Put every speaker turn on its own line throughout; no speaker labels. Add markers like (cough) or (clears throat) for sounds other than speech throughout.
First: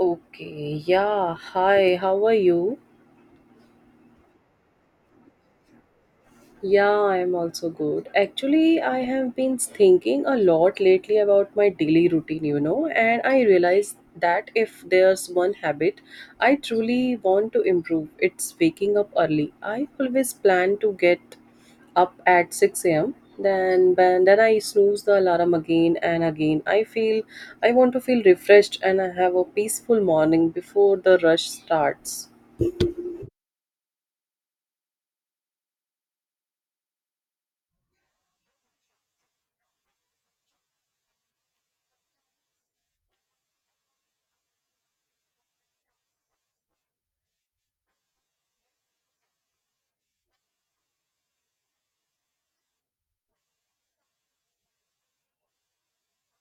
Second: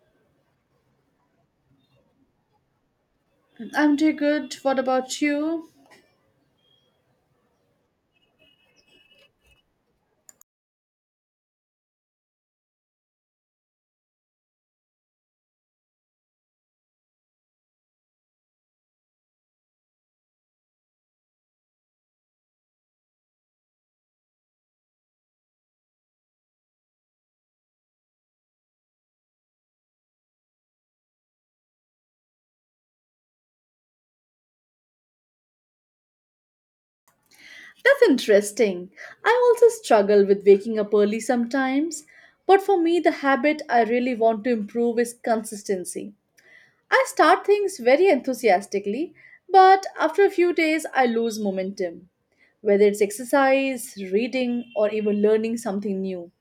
Okay, yeah, hi, how are you?
I'm doing good. What about you?
Yeah, I'm also good. Actually, I have been thinking a lot lately about my daily routine, you know, and I realized that if there's one habit I truly want to improve, it's waking up early. I always plan to get up at 6 a.m. Then I snooze the alarm again and again. I want to feel refreshed and I have a peaceful morning before the rush starts.
That's interesting. I also struggle with waking up early sometimes, but for me, the habit I really want to improve is consistency. I start things very enthusiastically, but after a few days, I lose momentum, whether it's exercise, reading, or even learning something new.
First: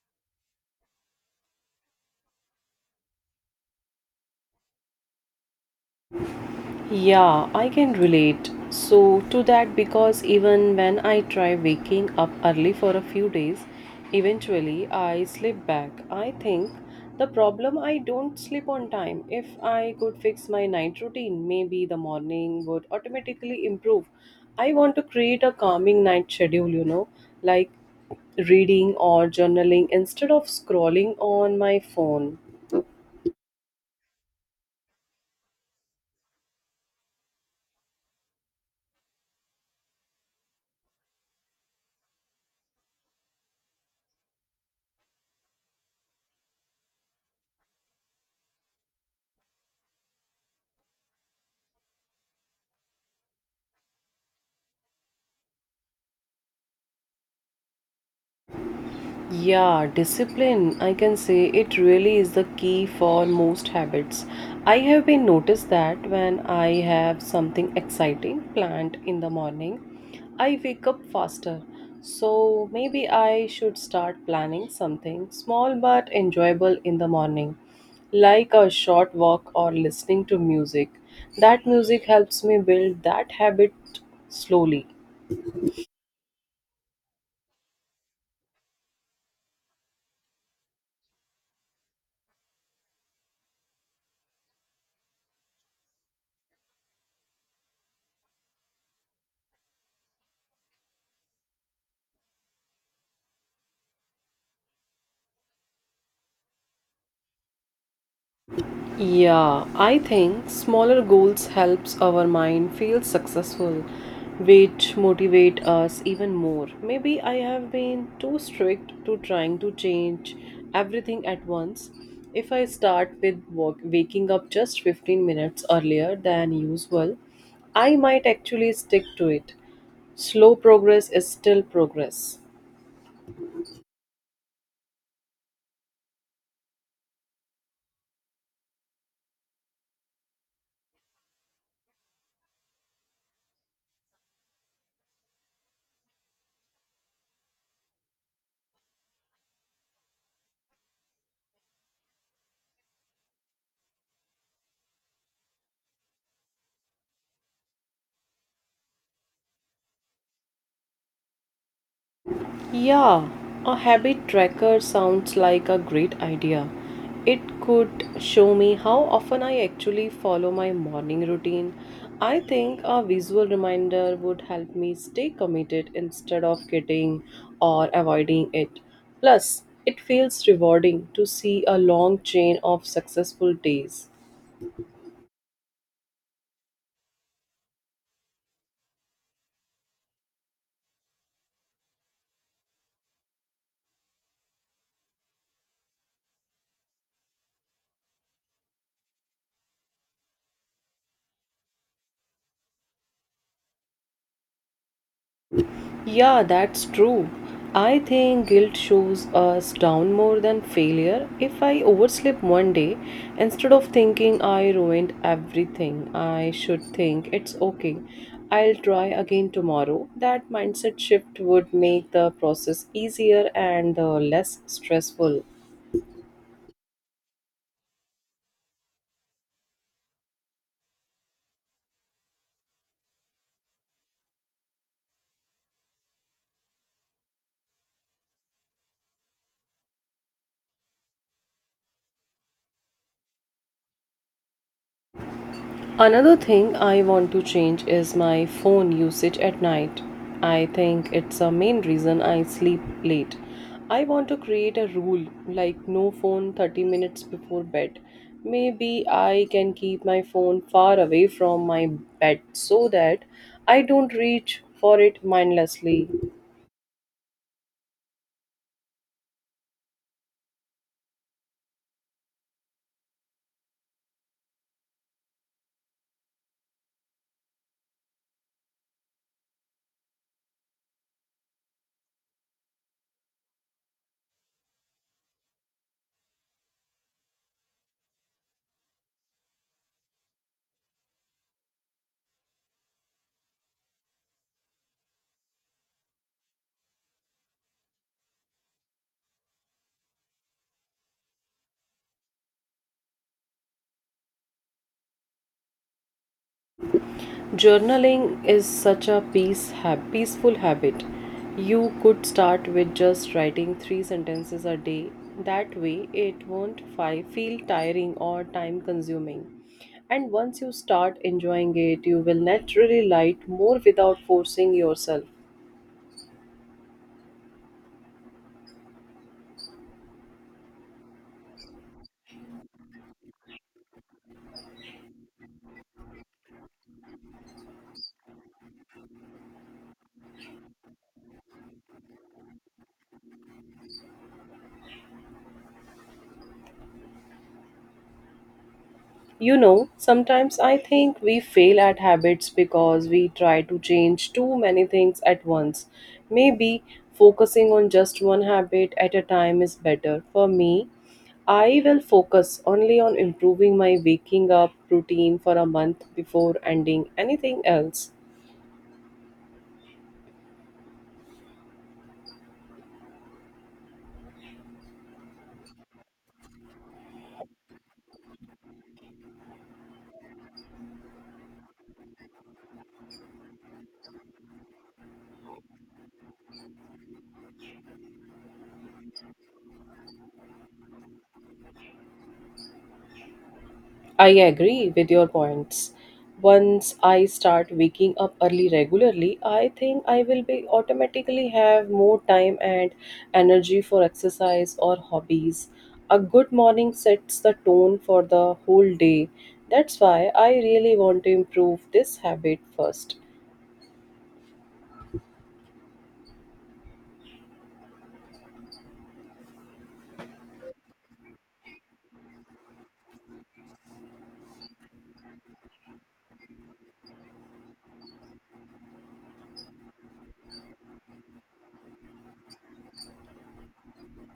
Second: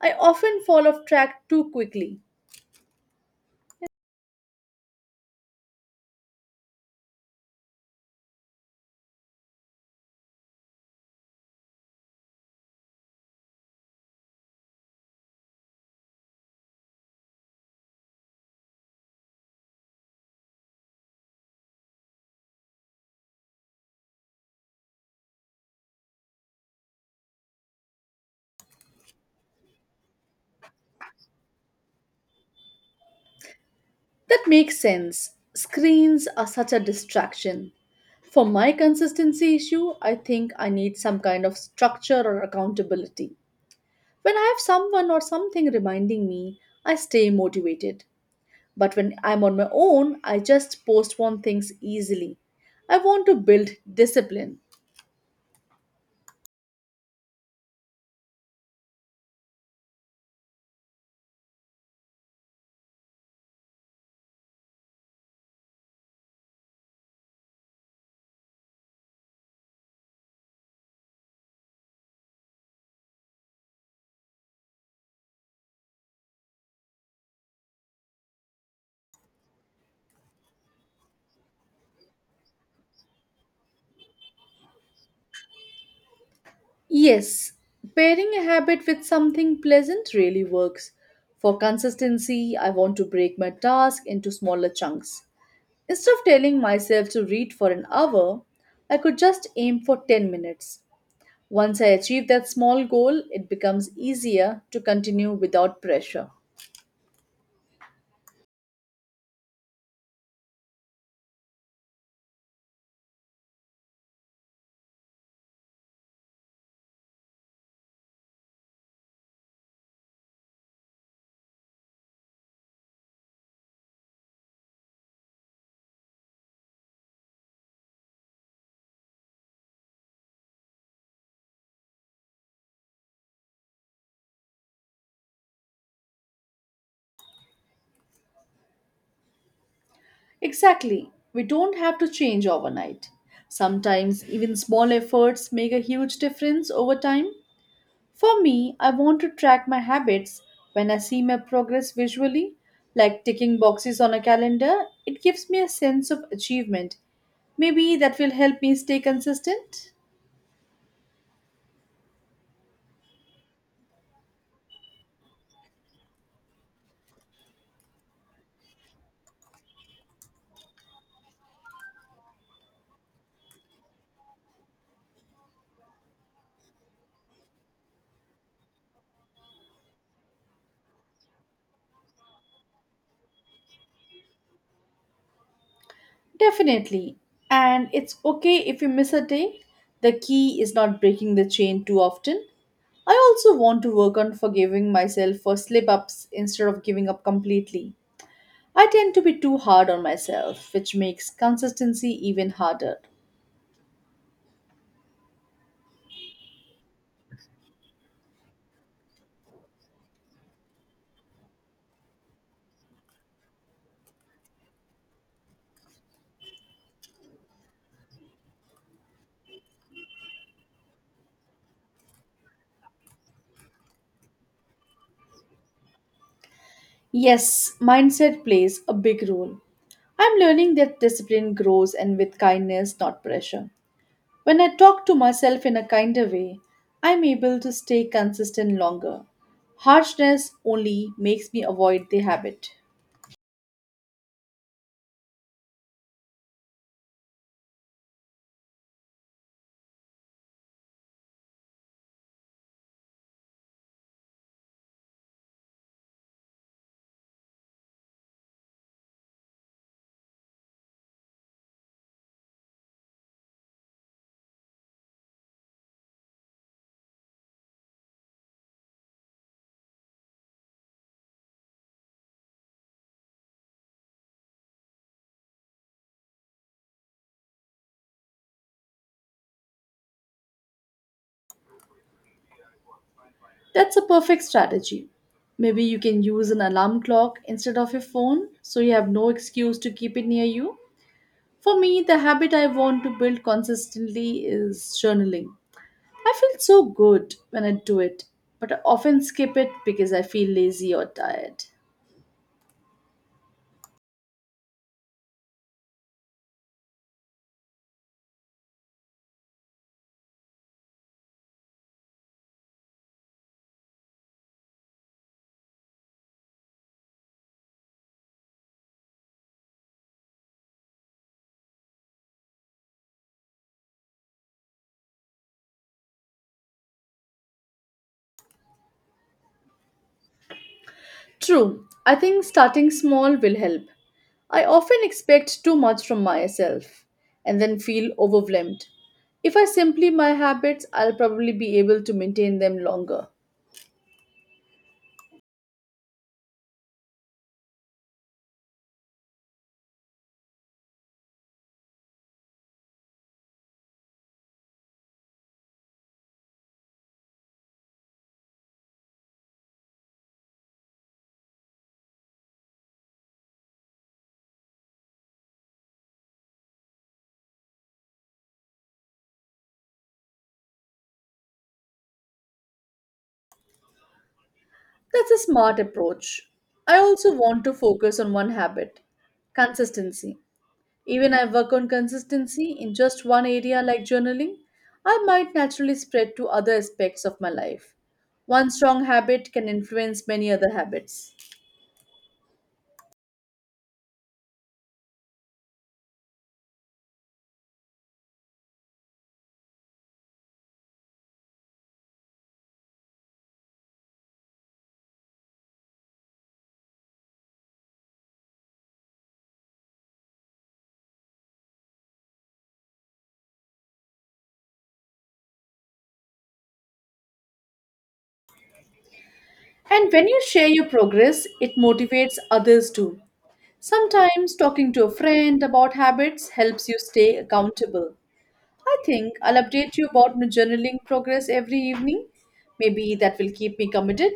I often fall off track too quickly.
Yeah, I can relate. So, to that, because even when I try waking up early for a few days, eventually I slip back. I think the problem I don't sleep on time. If I could fix my night routine, maybe the morning would automatically improve. I want to create a calming night schedule, you know, like reading or journaling instead of scrolling on my phone.
That makes sense. Screens are such a distraction. For my consistency issue, I think I need some kind of structure or accountability. When I have someone or something reminding me, I stay motivated. But when I'm on my own, I just postpone things easily. I want to build discipline.
Yeah, discipline, I can say it really is the key for most habits. I have been noticed that when I have something exciting planned in the morning, I wake up faster. So maybe I should start planning something small but enjoyable in the morning, like a short walk or listening to music. That music helps me build that habit slowly.
Yes, pairing a habit with something pleasant really works. For consistency, I want to break my task into smaller chunks. Instead of telling myself to read for an hour, I could just aim for 10 minutes. Once I achieve that small goal, it becomes easier to continue without pressure.
Yeah, I think smaller goals helps our mind feel successful, which motivate us even more. Maybe I have been too strict to trying to change everything at once. If I start with walk, waking up just 15 minutes earlier than usual, I might actually stick to it. Slow progress is still progress.
Exactly. We don't have to change overnight. Sometimes even small efforts make a huge difference over time. For me, I want to track my habits when I see my progress visually, like ticking boxes on a calendar. It gives me a sense of achievement. Maybe that will help me stay consistent.
Yeah, a habit tracker sounds like a great idea. It could show me how often I actually follow my morning routine. I think a visual reminder would help me stay committed instead of getting or avoiding it. Plus, it feels rewarding to see a long chain of successful days.
Definitely. And it's okay if you miss a day. The key is not breaking the chain too often. I also want to work on forgiving myself for slip ups instead of giving up completely. I tend to be too hard on myself, which makes consistency even harder.
Yeah, that's true. I think guilt shows us down more than failure. If I oversleep one day, instead of thinking I ruined everything, I should think it's okay. I'll try again tomorrow. That mindset shift would make the process easier and less stressful.
Yes, mindset plays a big role. I'm learning that discipline grows and with kindness, not pressure. When I talk to myself in a kinder way, I'm able to stay consistent longer. Harshness only makes me avoid the habit.
Another thing I want to change is my phone usage at night. I think it's a main reason I sleep late. I want to create a rule like no phone 30 minutes before bed. Maybe I can keep my phone far away from my bed so that I don't reach for it mindlessly.
That's a perfect strategy. Maybe you can use an alarm clock instead of your phone so you have no excuse to keep it near you. For me, the habit I want to build consistently is journaling. I feel so good when I do it, but I often skip it because I feel lazy or tired.
Journaling is such a peaceful habit. You could start with just writing three sentences a day. That way, it won't feel tiring or time consuming. And once you start enjoying it, you will naturally write more without forcing yourself.
True, I think starting small will help. I often expect too much from myself and then feel overwhelmed. If I simply my habits, I'll probably be able to maintain them longer.
You know, sometimes I think we fail at habits because we try to change too many things at once. Maybe focusing on just one habit at a time is better. For me, I will focus only on improving my waking up routine for a month before ending anything else.
That's a smart approach. I also want to focus on one habit consistency. Even I work on consistency in just one area like journaling, I might naturally spread to other aspects of my life. One strong habit can influence many other habits.
I agree with your points. Once I start waking up early regularly, I think I will be automatically have more time and energy for exercise or hobbies. A good morning sets the tone for the whole day. That's why I really want to improve this habit first.
And when you share your progress, it motivates others too. Sometimes talking to a friend about habits helps you stay accountable. I think I'll update you about my journaling progress every evening. Maybe that will keep me committed.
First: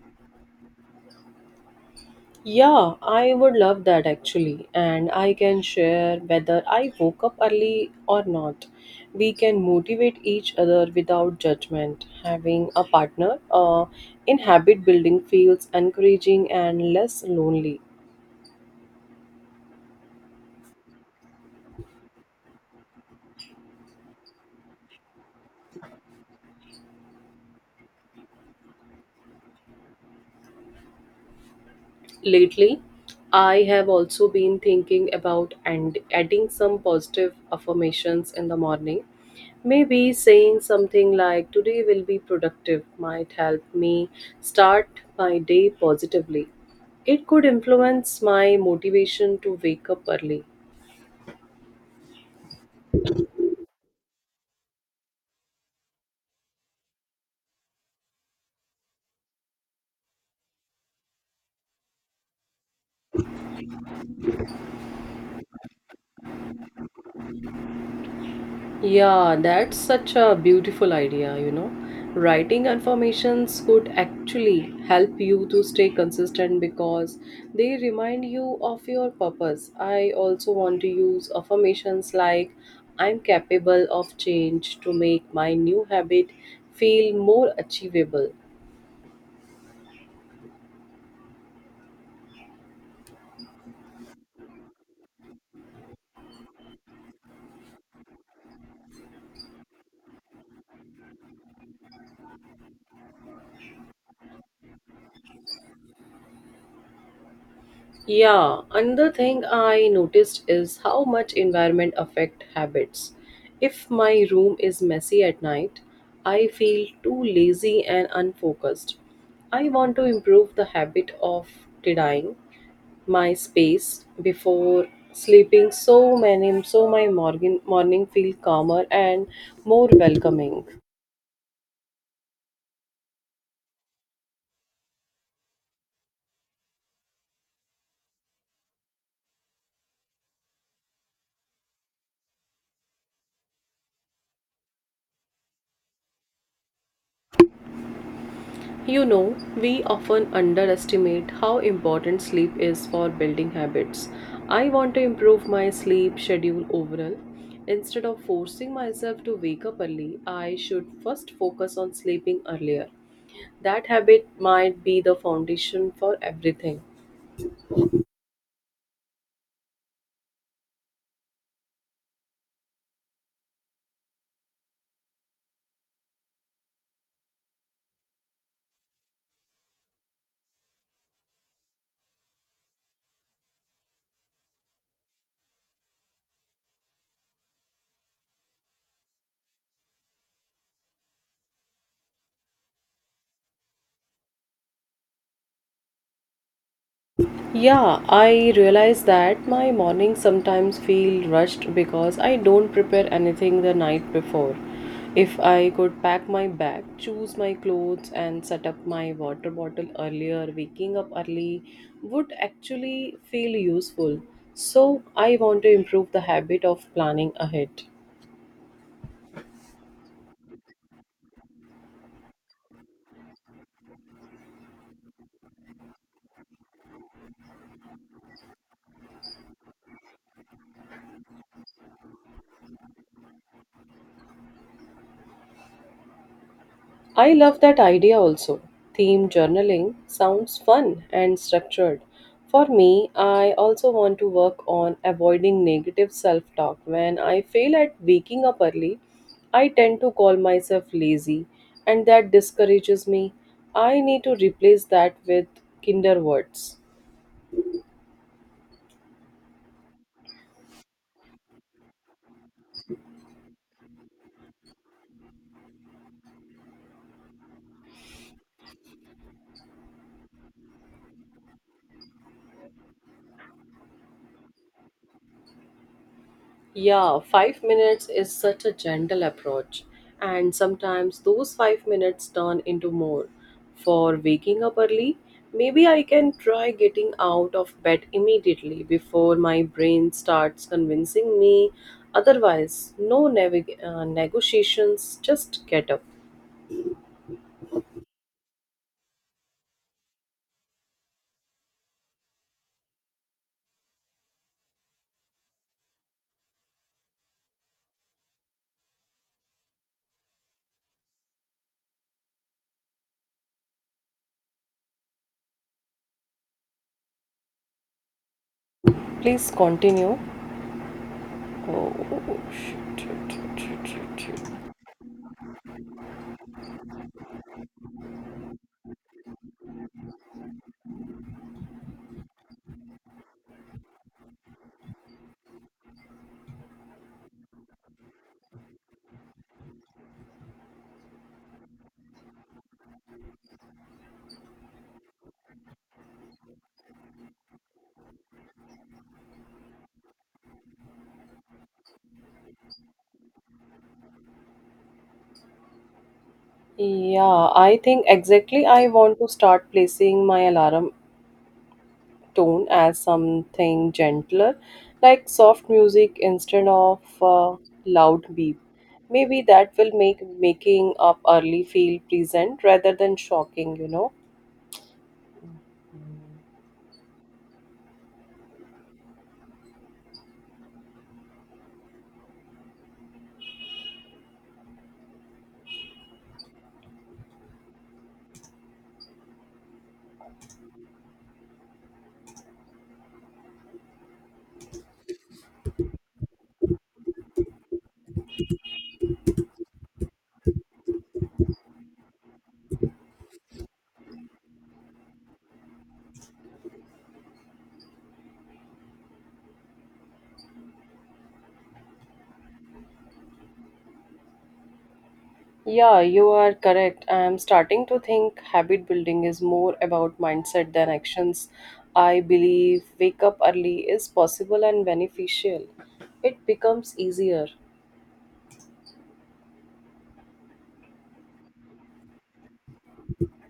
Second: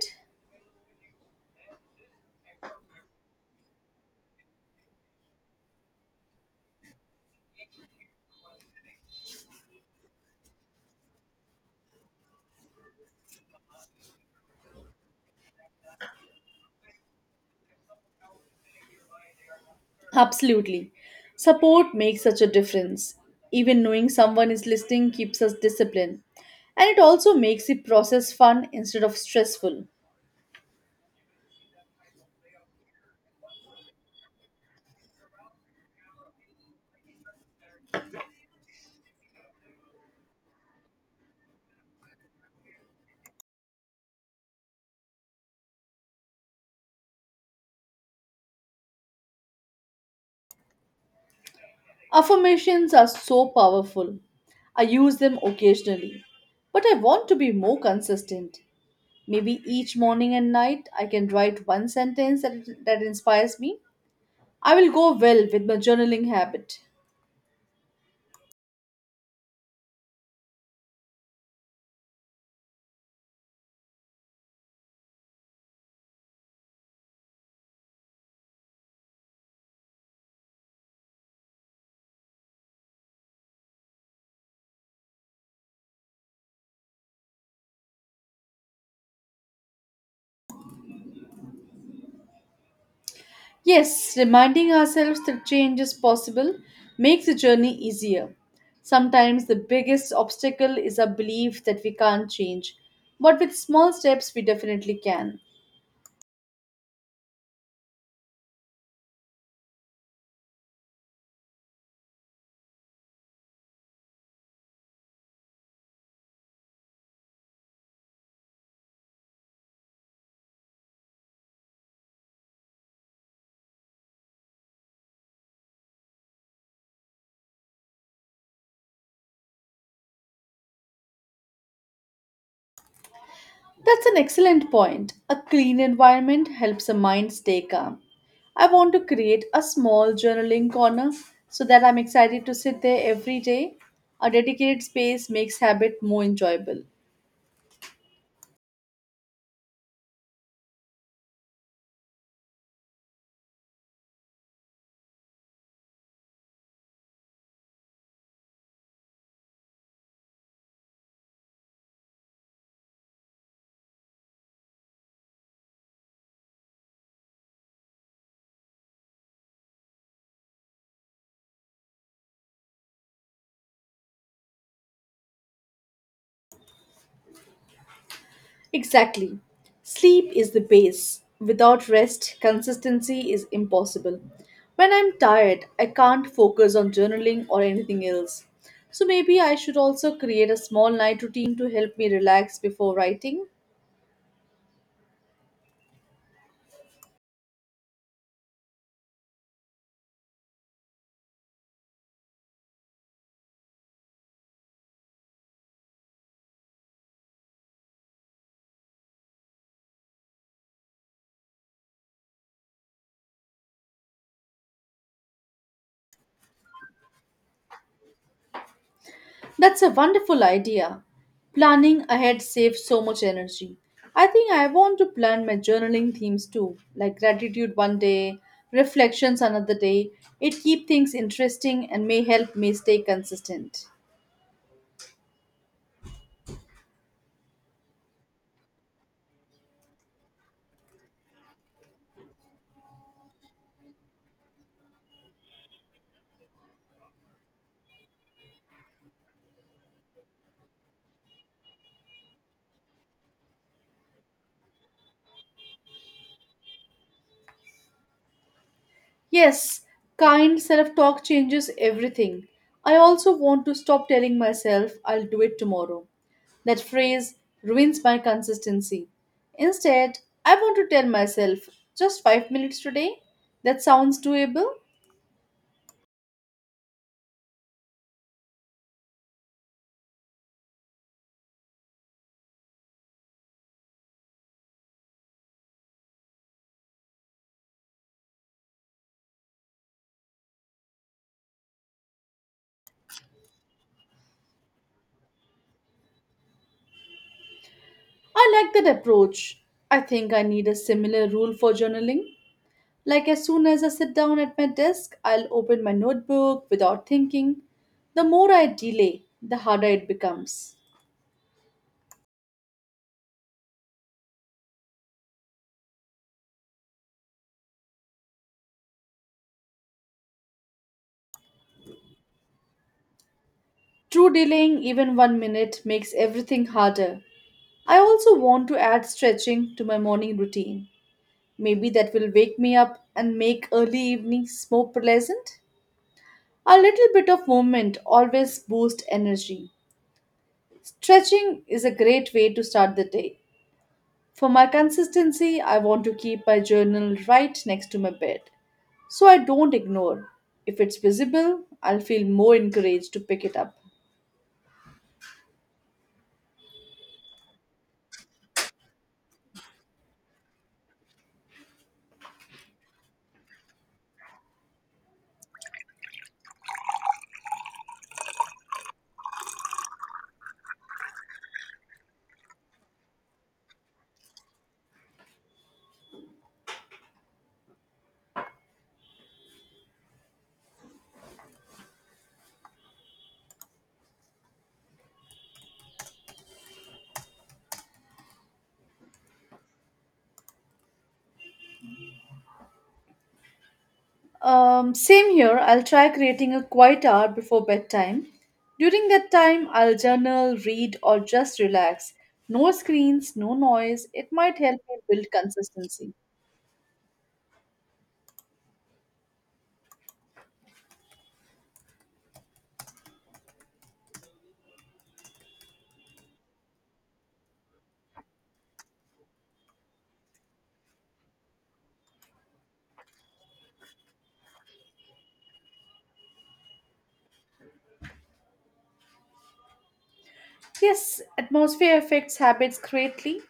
Yeah, I would love that actually. And I can share whether I woke up early or not. We can motivate each other without judgment. Having a partner in habit building feels encouraging and less lonely.
Absolutely. Support makes such a difference. Even knowing someone is listening keeps us disciplined. And it also makes the process fun instead of stressful.
Lately, I have also been thinking about and adding some positive affirmations in the morning. Maybe saying something like today will be productive might help me start my day positively. It could influence my motivation to wake up early.
Affirmations are so powerful. I use them occasionally, but I want to be more consistent. Maybe each morning and night I can write one sentence that inspires me. I will go well with my journaling habit.
Yeah, that's such a beautiful idea, you know. Writing affirmations could actually help you to stay consistent because they remind you of your purpose. I also want to use affirmations like I'm capable of change to make my new habit feel more achievable.
Yes, reminding ourselves that change is possible makes the journey easier. Sometimes the biggest obstacle is our belief that we can't change, but with small steps we definitely can.
Yeah, another thing I noticed is how much environment affect habits. If my room is messy at night, I feel too lazy and unfocused. I want to improve the habit of tidying my space before sleeping so many so my morning feel calmer and more welcoming.
That's an excellent point. A clean environment helps the mind stay calm. I want to create a small journaling corner so that I'm excited to sit there every day. A dedicated space makes habit more enjoyable.
You know, we often underestimate how important sleep is for building habits. I want to improve my sleep schedule overall. Instead of forcing myself to wake up early, I should first focus on sleeping earlier. That habit might be the foundation for everything.
Exactly. Sleep is the base. Without rest, consistency is impossible. When I'm tired, I can't focus on journaling or anything else. So maybe I should also create a small night routine to help me relax before writing.
Yeah, I realize that my mornings sometimes feel rushed because I don't prepare anything the night before. If I could pack my bag, choose my clothes, and set up my water bottle earlier, waking up early would actually feel useful. So, I want to improve the habit of planning ahead.
That's a wonderful idea. Planning ahead saves so much energy. I think I want to plan my journaling themes too, like gratitude one day, reflections another day. It keeps things interesting and may help me stay consistent.
I love that idea also. Theme journaling sounds fun and structured. For me, I also want to work on avoiding negative self talk. When I fail at waking up early, I tend to call myself lazy, and that discourages me. I need to replace that with kinder words.
Yes, kind self talk changes everything. I also want to stop telling myself I'll do it tomorrow. That phrase ruins my consistency. Instead, I want to tell myself just 5 minutes today. That sounds doable.
Yeah, 5 minutes is such a gentle approach, and sometimes those 5 minutes turn into more. For waking up early, maybe I can try getting out of bed immediately before my brain starts convincing me. Otherwise, no negotiations, just get up.
I like that approach. I think I need a similar rule for journaling. Like, as soon as I sit down at my desk, I'll open my notebook without thinking. The more I delay, the harder it becomes.
Please continue. Oh, shit, shit, shit,
True
shit, shit.
delaying even one minute makes everything harder. I also want to add stretching to my morning routine. Maybe that will wake me up and make early evenings more pleasant. A little bit of movement always boosts energy. Stretching is a great way to start the day. For my consistency, I want to keep my journal right next to my bed so I don't ignore. If it's visible, I'll feel more encouraged to pick it up.
Yeah, I think exactly I want to start placing my alarm tone as something gentler, like soft music instead of loud beep. Maybe that will make making up early feel pleasant rather than shocking, you know.
Same here. I'll try creating a quiet hour before bedtime. During that time, I'll journal, read, or just relax. No screens, no noise. It might help me build consistency.
Yeah, you are correct. I am starting to think habit building is more about mindset than actions. I believe wake up early is possible and beneficial. It becomes easier.
Yes, atmosphere affects habits greatly.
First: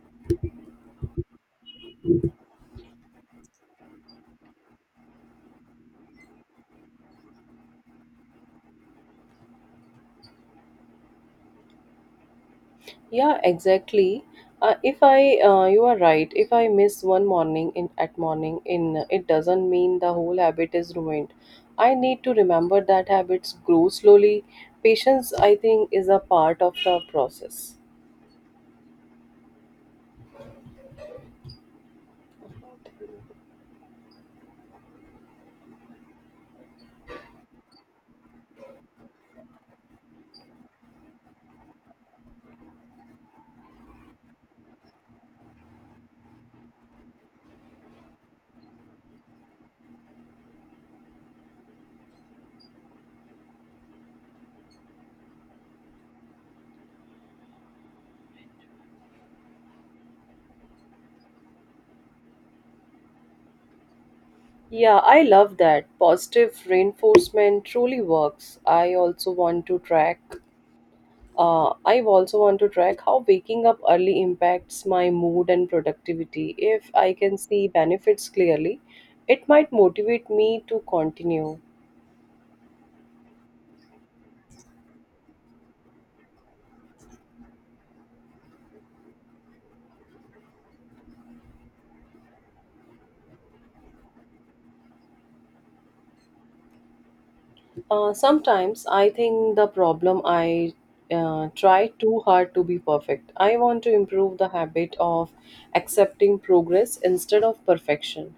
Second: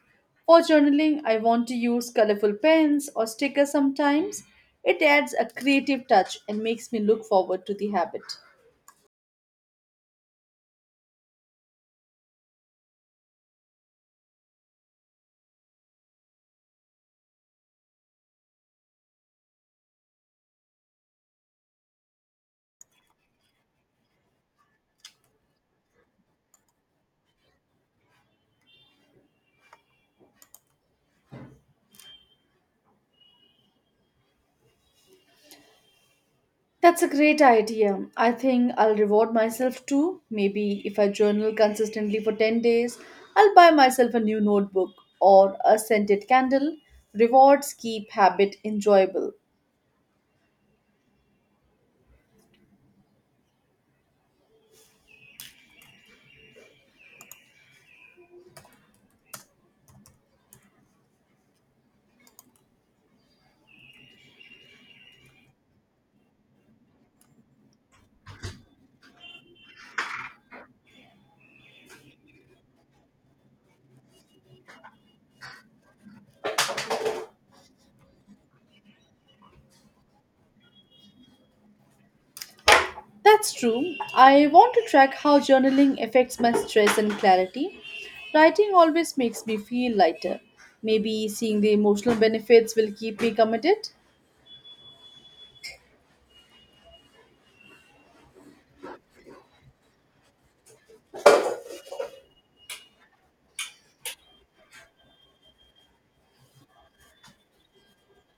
For journaling, I want to use colorful pens or stickers sometimes. It adds a creative touch and makes me look forward to the habit.
Yeah, exactly. If I, You are right. If I miss one morning in at morning in, it doesn't mean the whole habit is ruined. I need to remember that habits grow slowly. Patience, I think, is a part of the process.
That's a great idea. I think I'll reward myself too. Maybe if I journal consistently for 10 days, I'll buy myself a new notebook or a scented candle. Rewards keep habit enjoyable.
Yeah, I love that. Positive reinforcement truly works. I also want to track how waking up early impacts my mood and productivity. If I can see benefits clearly, it might motivate me to continue.
That's true. I want to track how journaling affects my stress and clarity. Writing always makes me feel lighter. Maybe seeing the emotional benefits will keep me committed.
Sometimes I think the problem I try too hard to be perfect. I want to improve the habit of accepting progress instead of perfection.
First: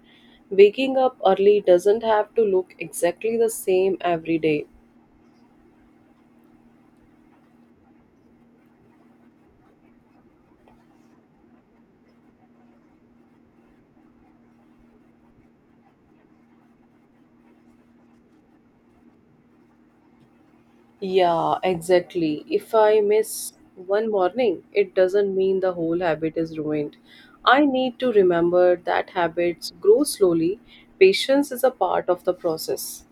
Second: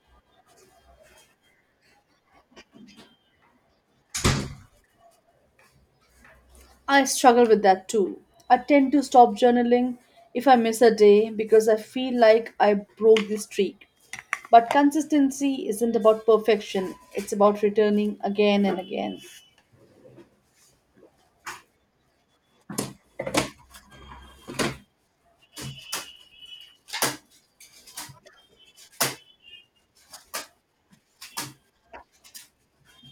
Waking up early doesn't have to look exactly the same every day.
I struggle with that too. I tend to stop journaling if I miss a day because I feel like I broke the streak. But consistency isn't about perfection, it's about returning again and again.
Yeah, exactly. If I miss one morning, it doesn't mean the whole habit is ruined. I need to remember that habits grow slowly. Patience is a part of the process.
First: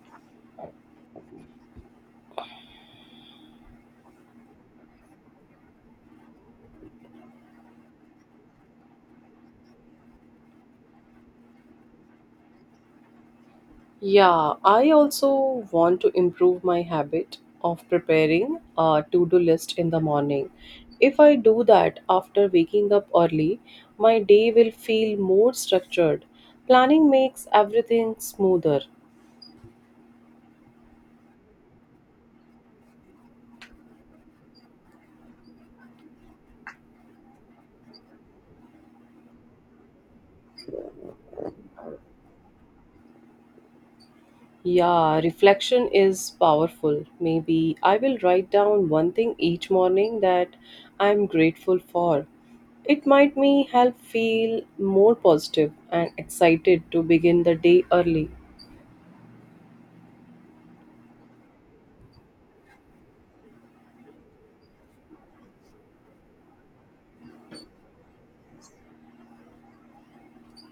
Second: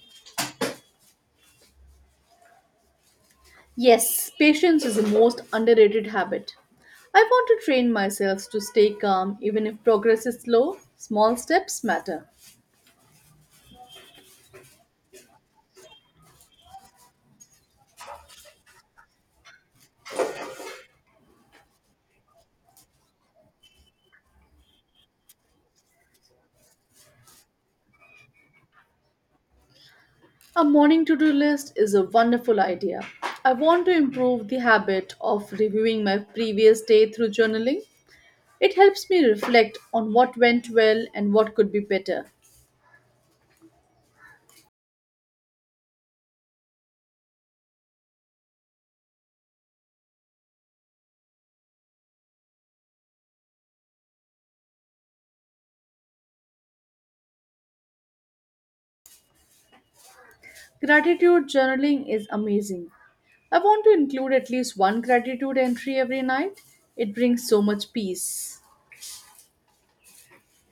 Yes, patience is the most underrated habit. I want to train myself to stay calm even if progress is slow. Small steps matter.
Yeah, I also want to improve my habit of preparing a to do list in the morning. If I do that after waking up early, my day will feel more structured. Planning makes everything smoother.
A morning to do list is a wonderful idea. I want to improve the habit of reviewing my previous day through journaling. It helps me reflect on what went well and what could be better.
Yeah, reflection is powerful. Maybe I will write down one thing each morning that I am grateful for. It might me help feel more positive and excited to begin the day early.
Gratitude journaling is amazing. I want to include at least one gratitude entry every night. It brings so much peace.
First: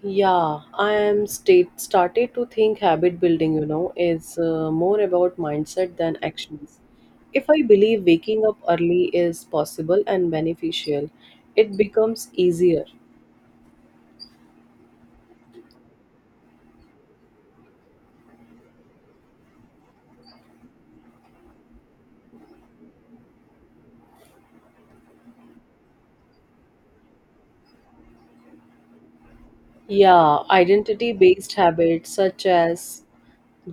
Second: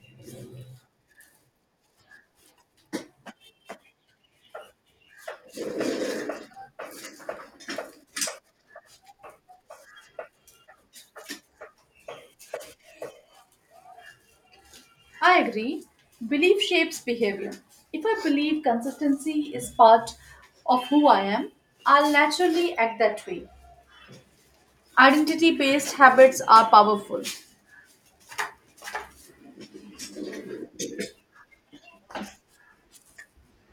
Yeah, I am state started to think habit building, you know, is more about mindset than actions. If I believe waking up early is possible and beneficial, it becomes easier.
I agree. Belief shapes behavior. If I believe consistency is part of who I am, I'll naturally act that way. Identity based habits are powerful.
Yeah, identity based habits such as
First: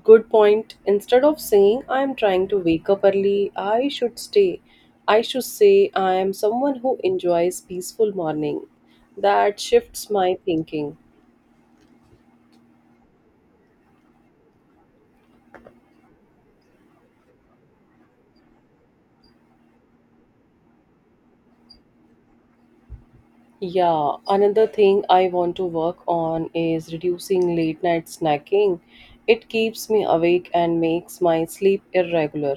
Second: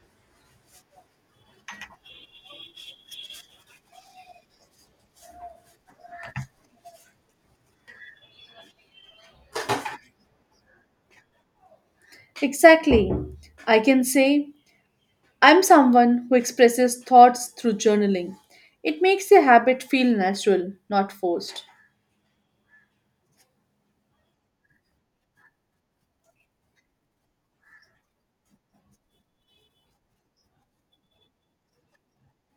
good point. Instead of saying I am trying to wake up early, I should stay. I should say I am someone who enjoys peaceful morning. That shifts my thinking.
Exactly. I can say, I'm someone who expresses thoughts through journaling. It makes the habit feel natural, not forced.
Yeah, another thing I want to work on is reducing late night snacking. It keeps me awake and makes my sleep irregular.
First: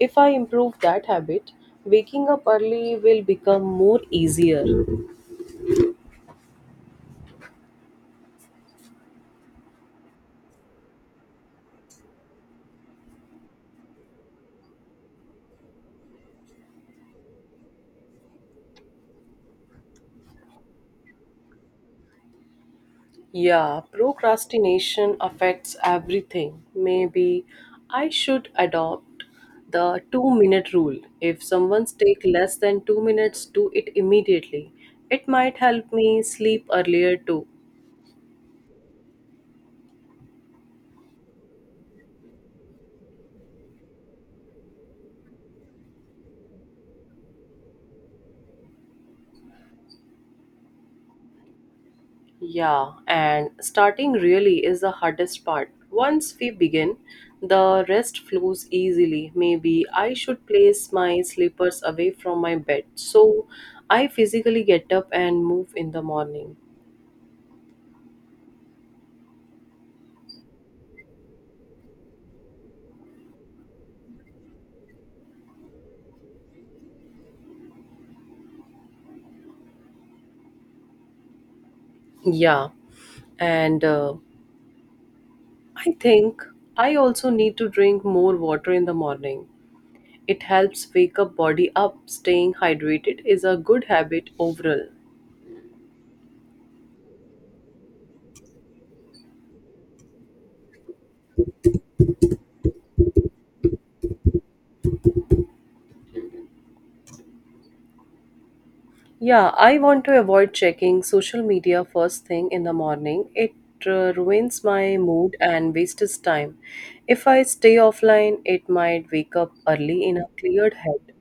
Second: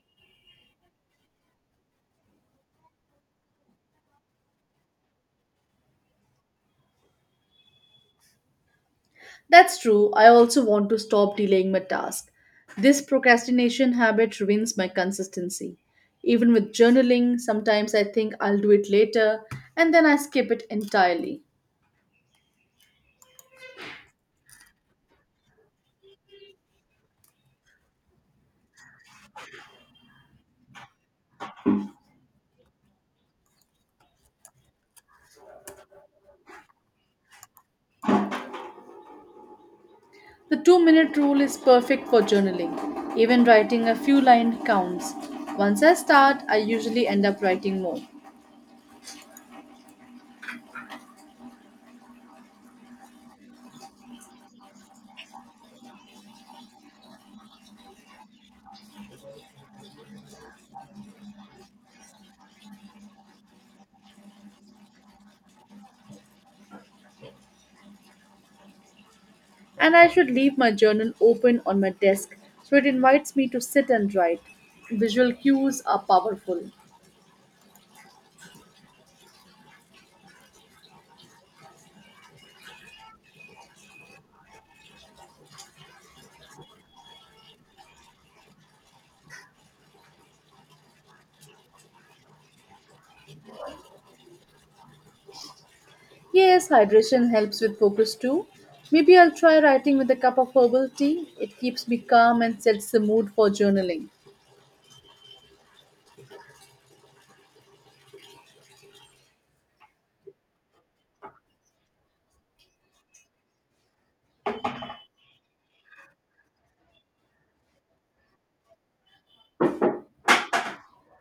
If I improve that habit, waking up early will become more easier.
That's true, I also want to stop delaying my task. This procrastination habit ruins my consistency. Even with journaling, sometimes I think I'll do it later and then I skip it entirely.
Yeah, procrastination affects everything. Maybe I should adopt the 2 minute rule. If someone's take less than 2 minutes, do it immediately. It might help me sleep earlier too.
The two-minute rule is perfect for journaling. Even writing a few line counts. Once I start, I usually end up writing more.
Yeah, and starting really is the hardest part. Once we begin, the rest flows easily. Maybe I should place my slippers away from my bed so I physically get up and move in the morning.
And I should leave my journal open on my desk so it invites me to sit and write. Visual cues are powerful.
Yeah. And I think I also need to drink more water in the morning. It helps wake up body up. Staying hydrated is a good habit overall.
Yes, hydration helps with focus too. Maybe I'll try writing with a cup of herbal tea. It keeps me calm and sets the mood for journaling.
Yeah, I want to avoid checking social media first thing in the morning. It ruins my mood and wastes time. If I stay offline, it might wake up early in a cleared head.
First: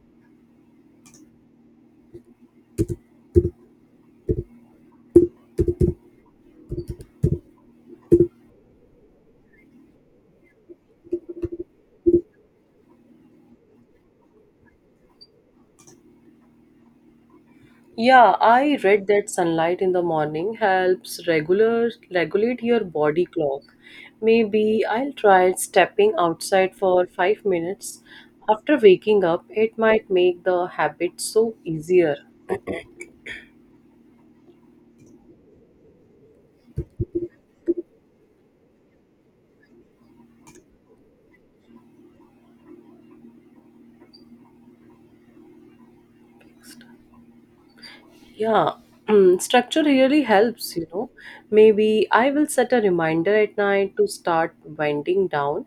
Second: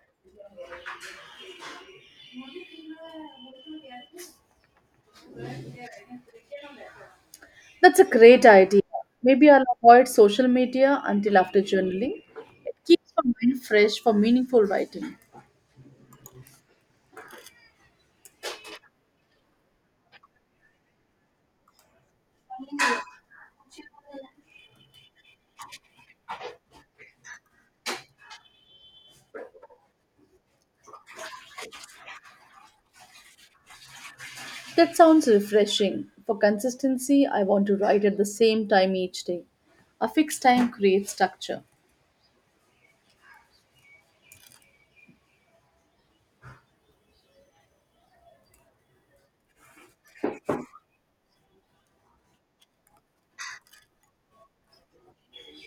That's a great idea. Maybe I'll avoid social media until after journaling. It keeps my mind fresh for meaningful writing.
Yeah, I read that sunlight in the morning helps regular regulate your body clock. Maybe I'll try stepping outside for 5 minutes. After waking up, it might make the habit so easier.
That sounds refreshing. For consistency, I want to write at the same time each day. A fixed time creates structure.
Yeah, (clears throat) structure really helps, you know. Maybe I will set a reminder at night to start winding down.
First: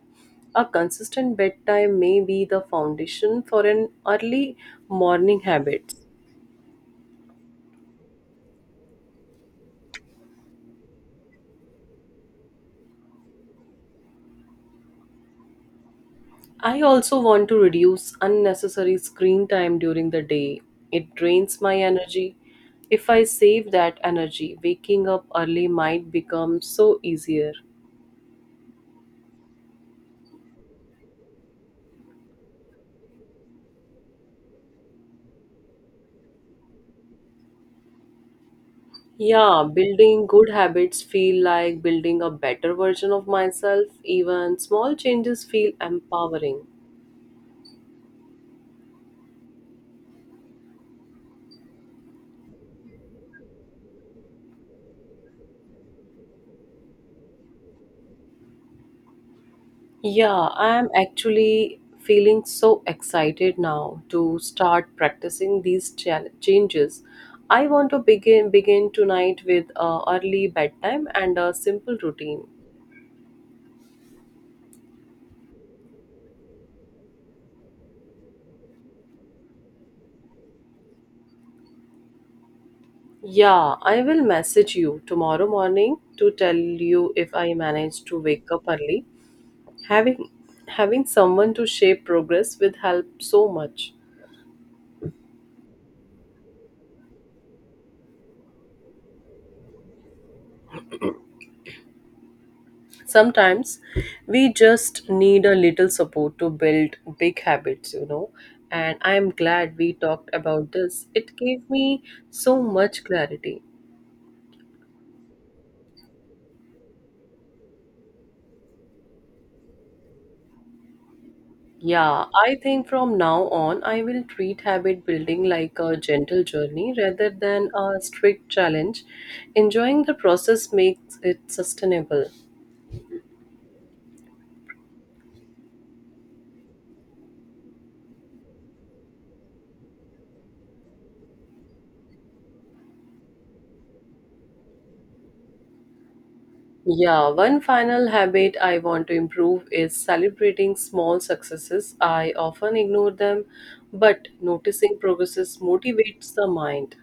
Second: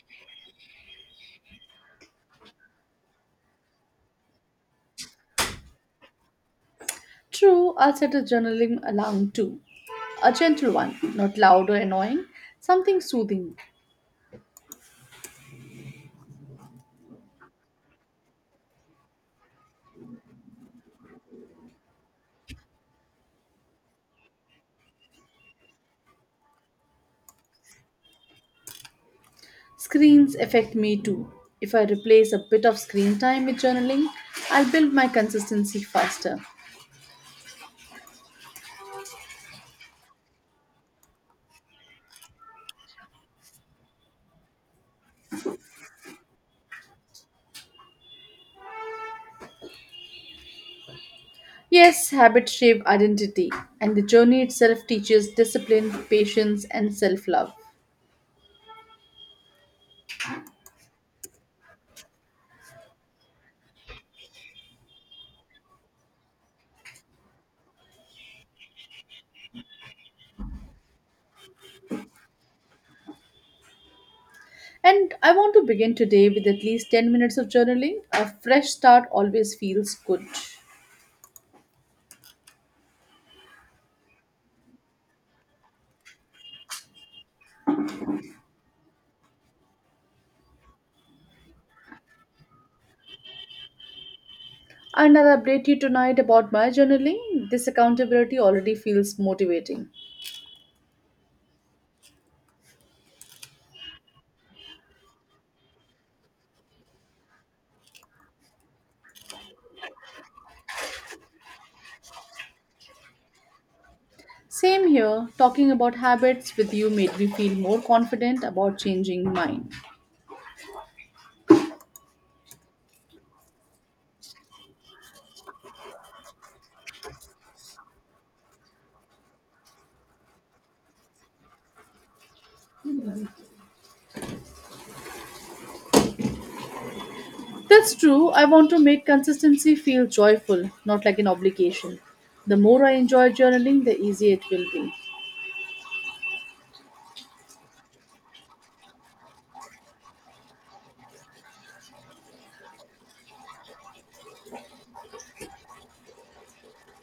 A consistent bedtime may be the foundation for an early morning habit.
True, I'll set a journaling alarm too. A gentle one, not loud or annoying, something soothing.
I also want to reduce unnecessary screen time during the day. It drains my energy. If I save that energy, waking up early might become so easier.
Screens affect me too. If I replace a bit of screen time with journaling, I'll build my consistency faster.
Yeah, building good habits feel like building a better version of myself. Even small changes feel empowering.
Yes, habits shape identity, and the journey itself teaches discipline, patience, and self love.
Yeah, I'm actually feeling so excited now to start practicing these changes. I want to begin tonight with a early bedtime and a simple routine.
And I want to begin today with at least 10 minutes of journaling. A fresh start always feels good.
Yeah, I will message you tomorrow morning to tell you if I managed to wake up early. Having having someone to share progress will help so much.
And I'll update you tonight about my journaling. This accountability already feels motivating.
Sometimes we just need a little support to build big habits. And I am glad we talked about this. It gave me so much clarity.
Same here, talking about habits with you made me feel more confident about changing mine.
Yeah, I think from now on I will treat habit building like a gentle journey rather than a strict challenge. Enjoying the process makes it sustainable.
That's true, I want to make consistency feel joyful, not like an obligation. The more I enjoy journaling, the easier it will be.
Yeah, one final habit I want to improve is celebrating small successes. I often ignore them, but noticing progresses motivates the mind.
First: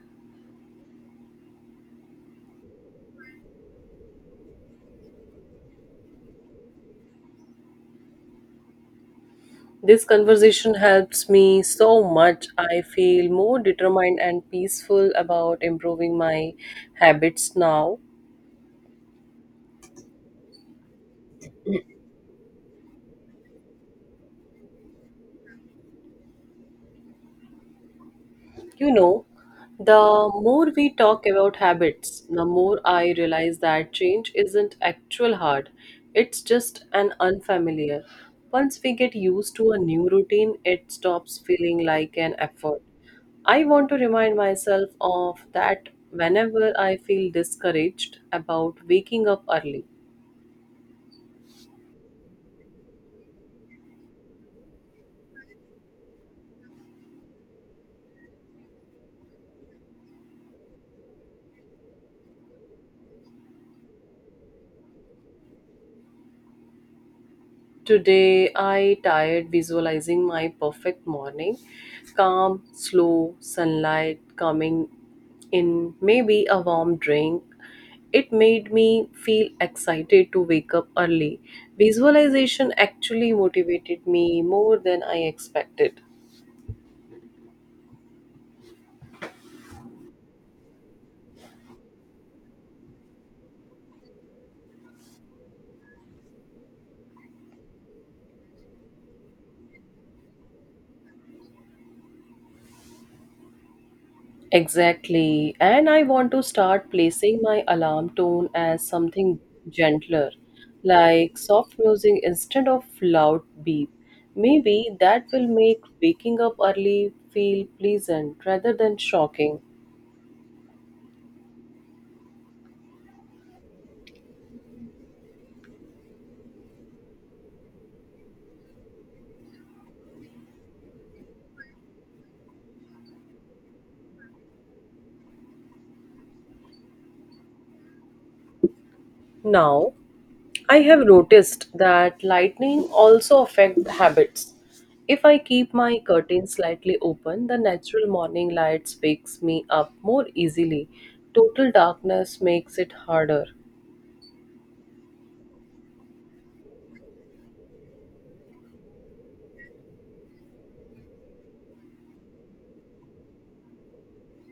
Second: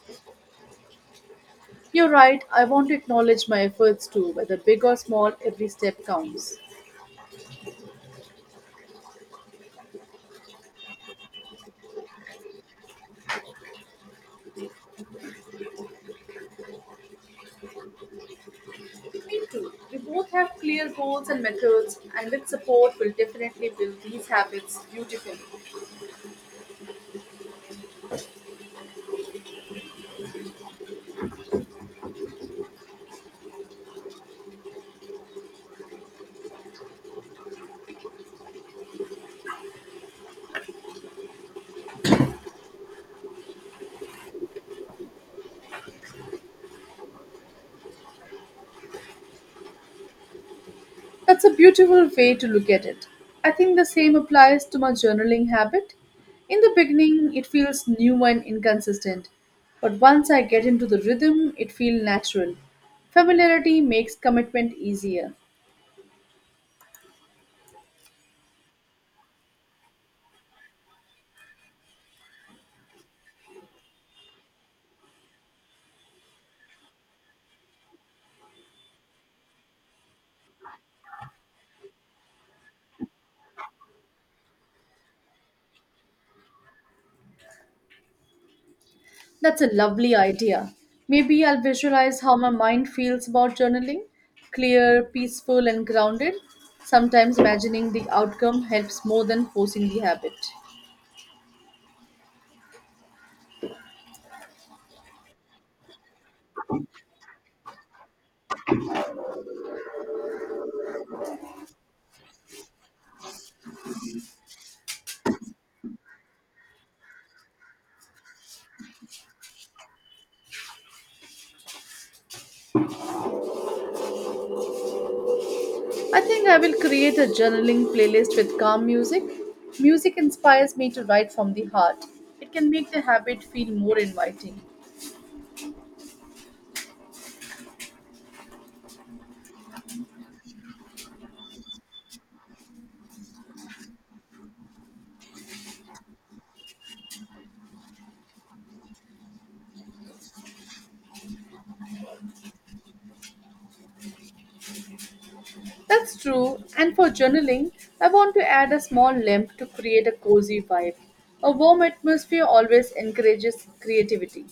You're right, I want to acknowledge my efforts too, whether big or small, every step counts.
This conversation helps me so much. I feel more determined and peaceful about improving my habits now.
Me too. We both have clear goals and methods, and with support, we'll definitely build these habits beautifully.
You know, the more we talk about habits, the more I realize that change isn't actual hard. It's just an unfamiliar. Once we get used to a new routine, it stops feeling like an effort. I want to remind myself of that whenever I feel discouraged about waking up early.
That's a beautiful way to look at it. I think the same applies to my journaling habit. In the beginning, it feels new and inconsistent, but once I get into the rhythm, it feels natural. Familiarity makes commitment easier.
Today I tired visualizing my perfect morning. Calm, slow, sunlight coming in, maybe a warm drink. It made me feel excited to wake up early. Visualization actually motivated me more than I expected.
That's a lovely idea. Maybe I'll visualize how my mind feels about journaling clear, peaceful, and grounded. Sometimes imagining the outcome helps more than forcing the habit.
Exactly. And I want to start placing my alarm tone as something gentler, like soft music instead of loud beep. Maybe that will make waking up early feel pleasant rather than shocking.
I think I will create a journaling playlist with calm music. Music inspires me to write from the heart. It can make the habit feel more inviting.
Now, I have noticed that lightning also affect habits. If I keep my curtains slightly open, the natural morning lights wakes me up more easily. Total darkness makes it harder.
That's true, and for journaling, I want to add a small lamp to create a cozy vibe. A warm atmosphere always encourages creativity.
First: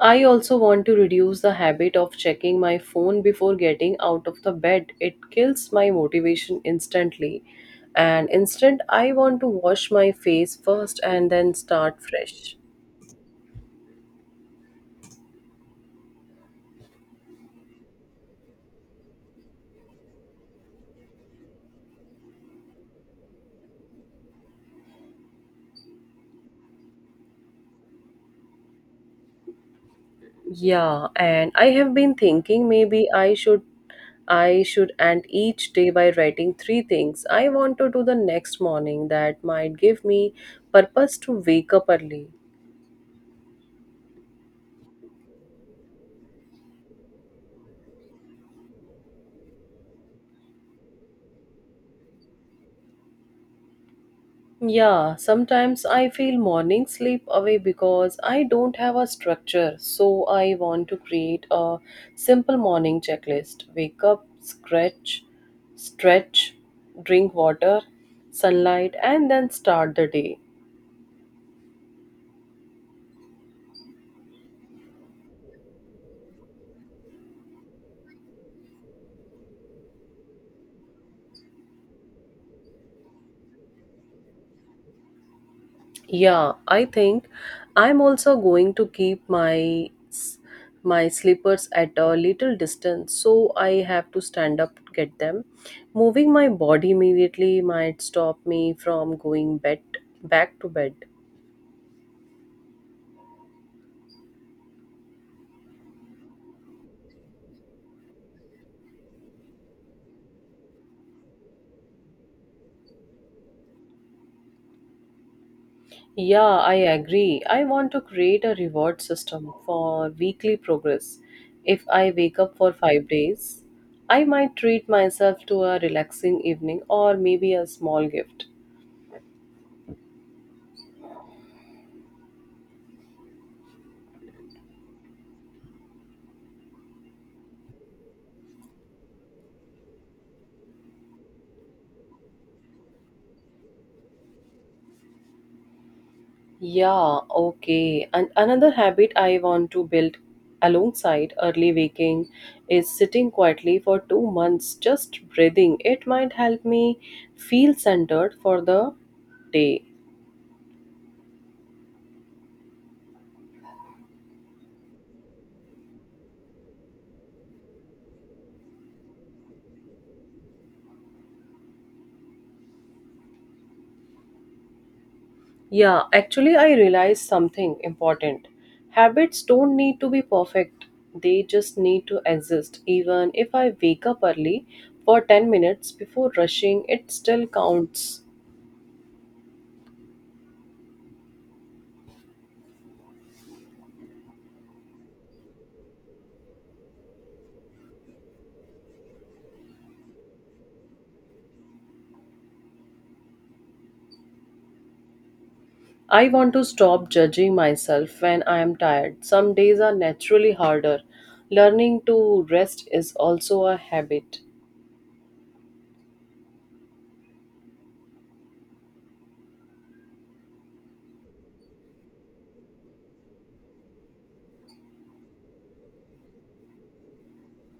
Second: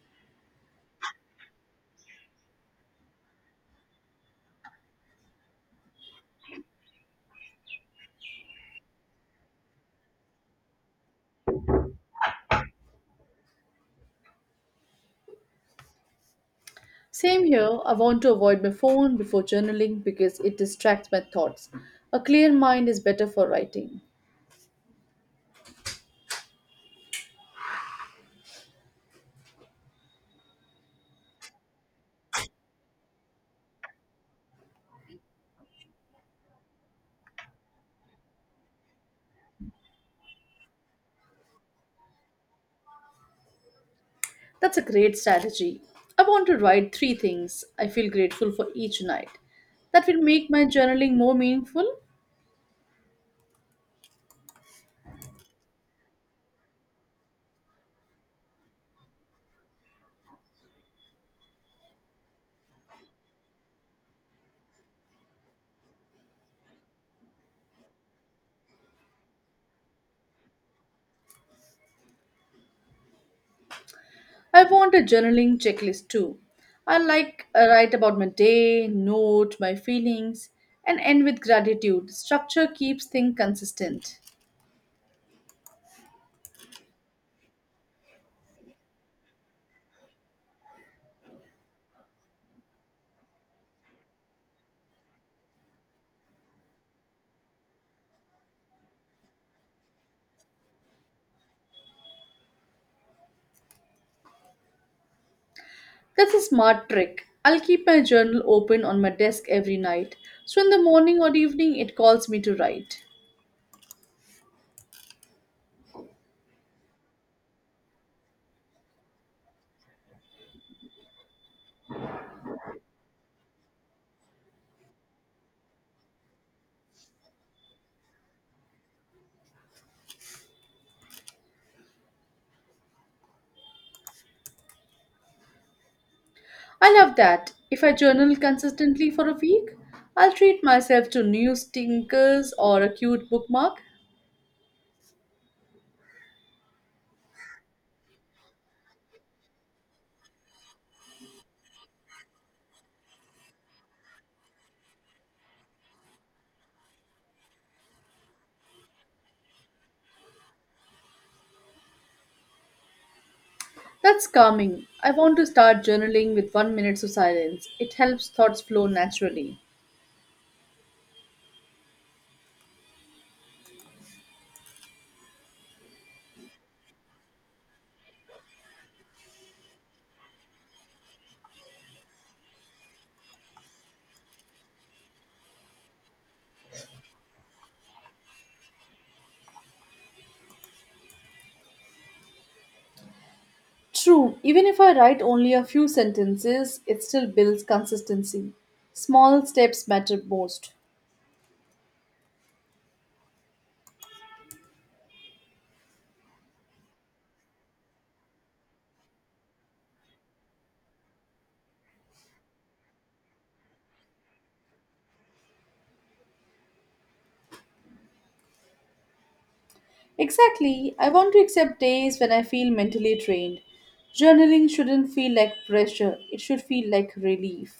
I also want to reduce the habit of checking my phone before getting out of the bed. It kills my motivation instantly. And instead, I want to wash my face first and then start fresh.
Same here, I want to avoid my phone before journaling because it distracts my thoughts. A clear mind is better for writing.
Yeah, and I have been thinking maybe I should end each day by writing three things I want to do the next morning that might give me purpose to wake up early.
That's a great strategy. I want to write three things I feel grateful for each night. That will make my journaling more meaningful.
Yeah, sometimes I feel morning sleep away because I don't have a structure. So I want to create a simple morning checklist. Wake up, scratch, stretch, drink water, sunlight, and then start the day.
I want a journaling checklist too. I like write about my day, note my feelings, and end with gratitude. Structure keeps things consistent.
Yeah, I think I'm also going to keep my my slippers at a little distance so I have to stand up to get them. Moving my body immediately might stop me from going bed back to bed.
That's a smart trick. I'll keep my journal open on my desk every night, so in the morning or evening it calls me to write.
Yeah, I agree. I want to create a reward system for weekly progress. If I wake up for 5 days, I might treat myself to a relaxing evening or maybe a small gift.
I love that. If I journal consistently for a week, I'll treat myself to new stinkers or a cute bookmark.
Yeah, okay. And another habit I want to build alongside early waking is sitting quietly for 2 months, just breathing. It might help me feel centered for the day.
That's calming. I want to start journaling with one minute of silence. It helps thoughts flow naturally.
Yeah, actually, I realized something important. Habits don't need to be perfect, they just need to exist. Even if I wake up early for 10 minutes before rushing, it still counts.
True, even if I write only a few sentences, it still builds consistency. Small steps matter most.
I want to stop judging myself when I am tired. Some days are naturally harder. Learning to rest is also a habit.
Exactly. I want to accept days when I feel mentally drained. Journaling shouldn't feel like pressure, it should feel like relief.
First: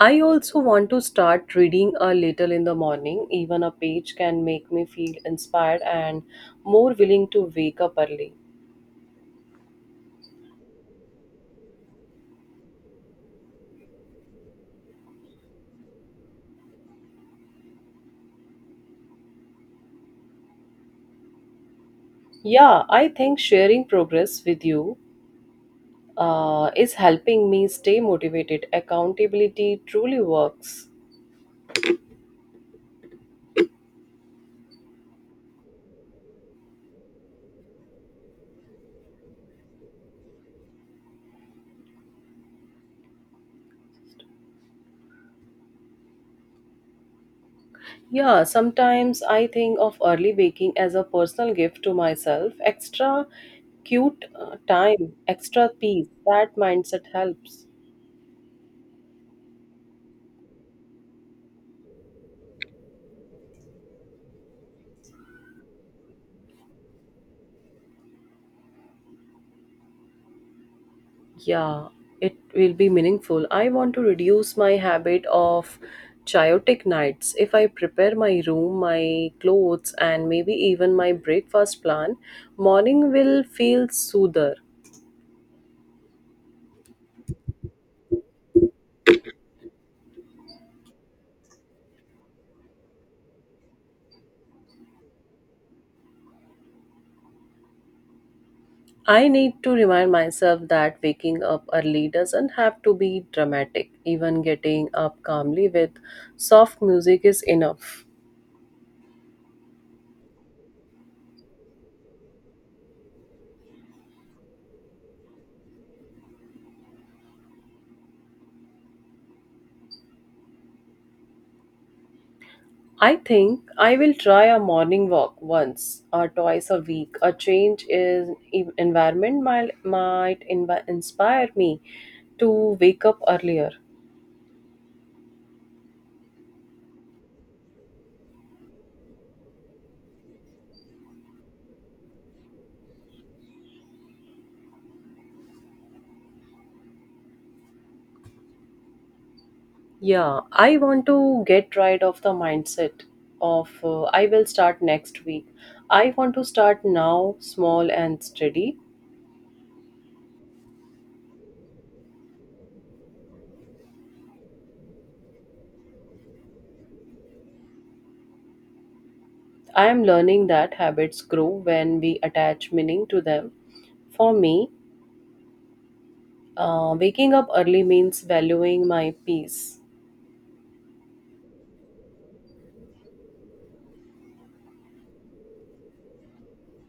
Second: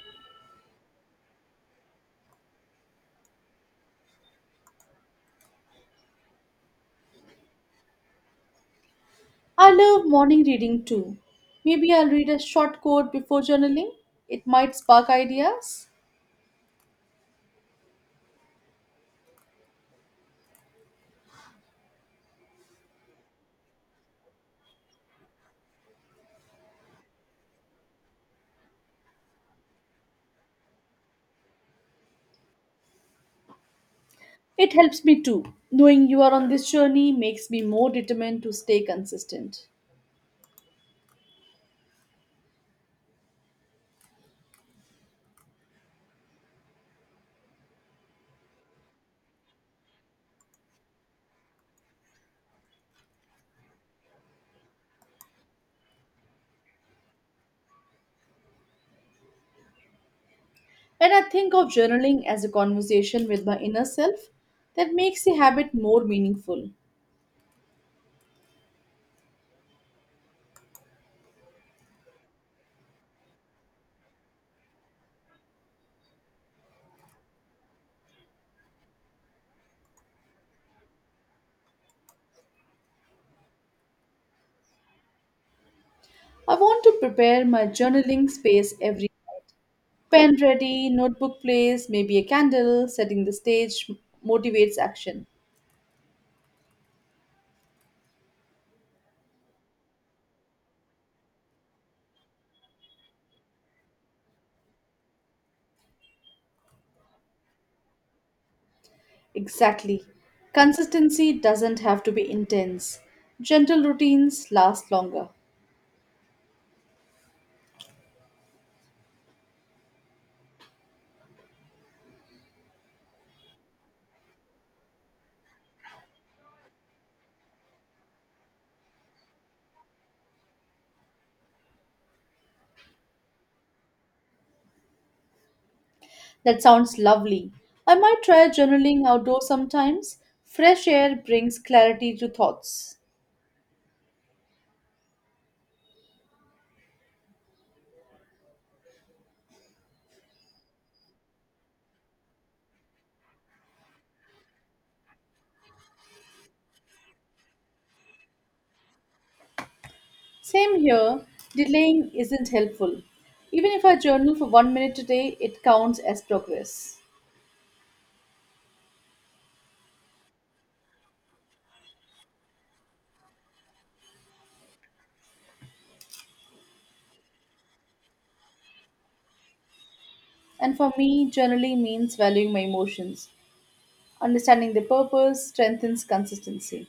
I also want to start reading a little in the morning. Even a page can make me feel inspired and more willing to wake up early.
I love morning reading too. Maybe I'll read a short quote before journaling. It might spark ideas.
Yeah, I think sharing progress with you is helping me stay motivated. Accountability truly works.
It helps me too. Knowing you are on this journey makes me more determined to stay consistent.
Yeah, sometimes I think of early baking as a personal gift to myself. Extra cute time, extra peace. That mindset helps.
And I think of journaling as a conversation with my inner self that makes the habit more meaningful.
Yeah, it will be meaningful. I want to reduce my habit of chaotic nights. If I prepare my room, my clothes, and maybe even my breakfast plan, morning will feel soother.
I want to prepare my journaling space every night. Pen ready, notebook place, maybe a candle, setting the stage motivates action.
I need to remind myself that waking up early doesn't have to be dramatic. Even getting up calmly with soft music is enough.
Exactly. Consistency doesn't have to be intense. Gentle routines last longer.
I think I will try a morning walk once or twice a week. A change in environment might inspire me to wake up earlier.
That sounds lovely. I might try journaling outdoors sometimes. Fresh air brings clarity to thoughts.
Yeah, I want to get rid of the mindset of I will start next week. I want to start now, small and steady.
Same here, delaying isn't helpful. Even if I journal for one minute a day, it counts as progress.
I am learning that habits grow when we attach meaning to them. For me, waking up early means valuing my peace.
And for me, journaling means valuing my emotions. Understanding the purpose strengthens consistency.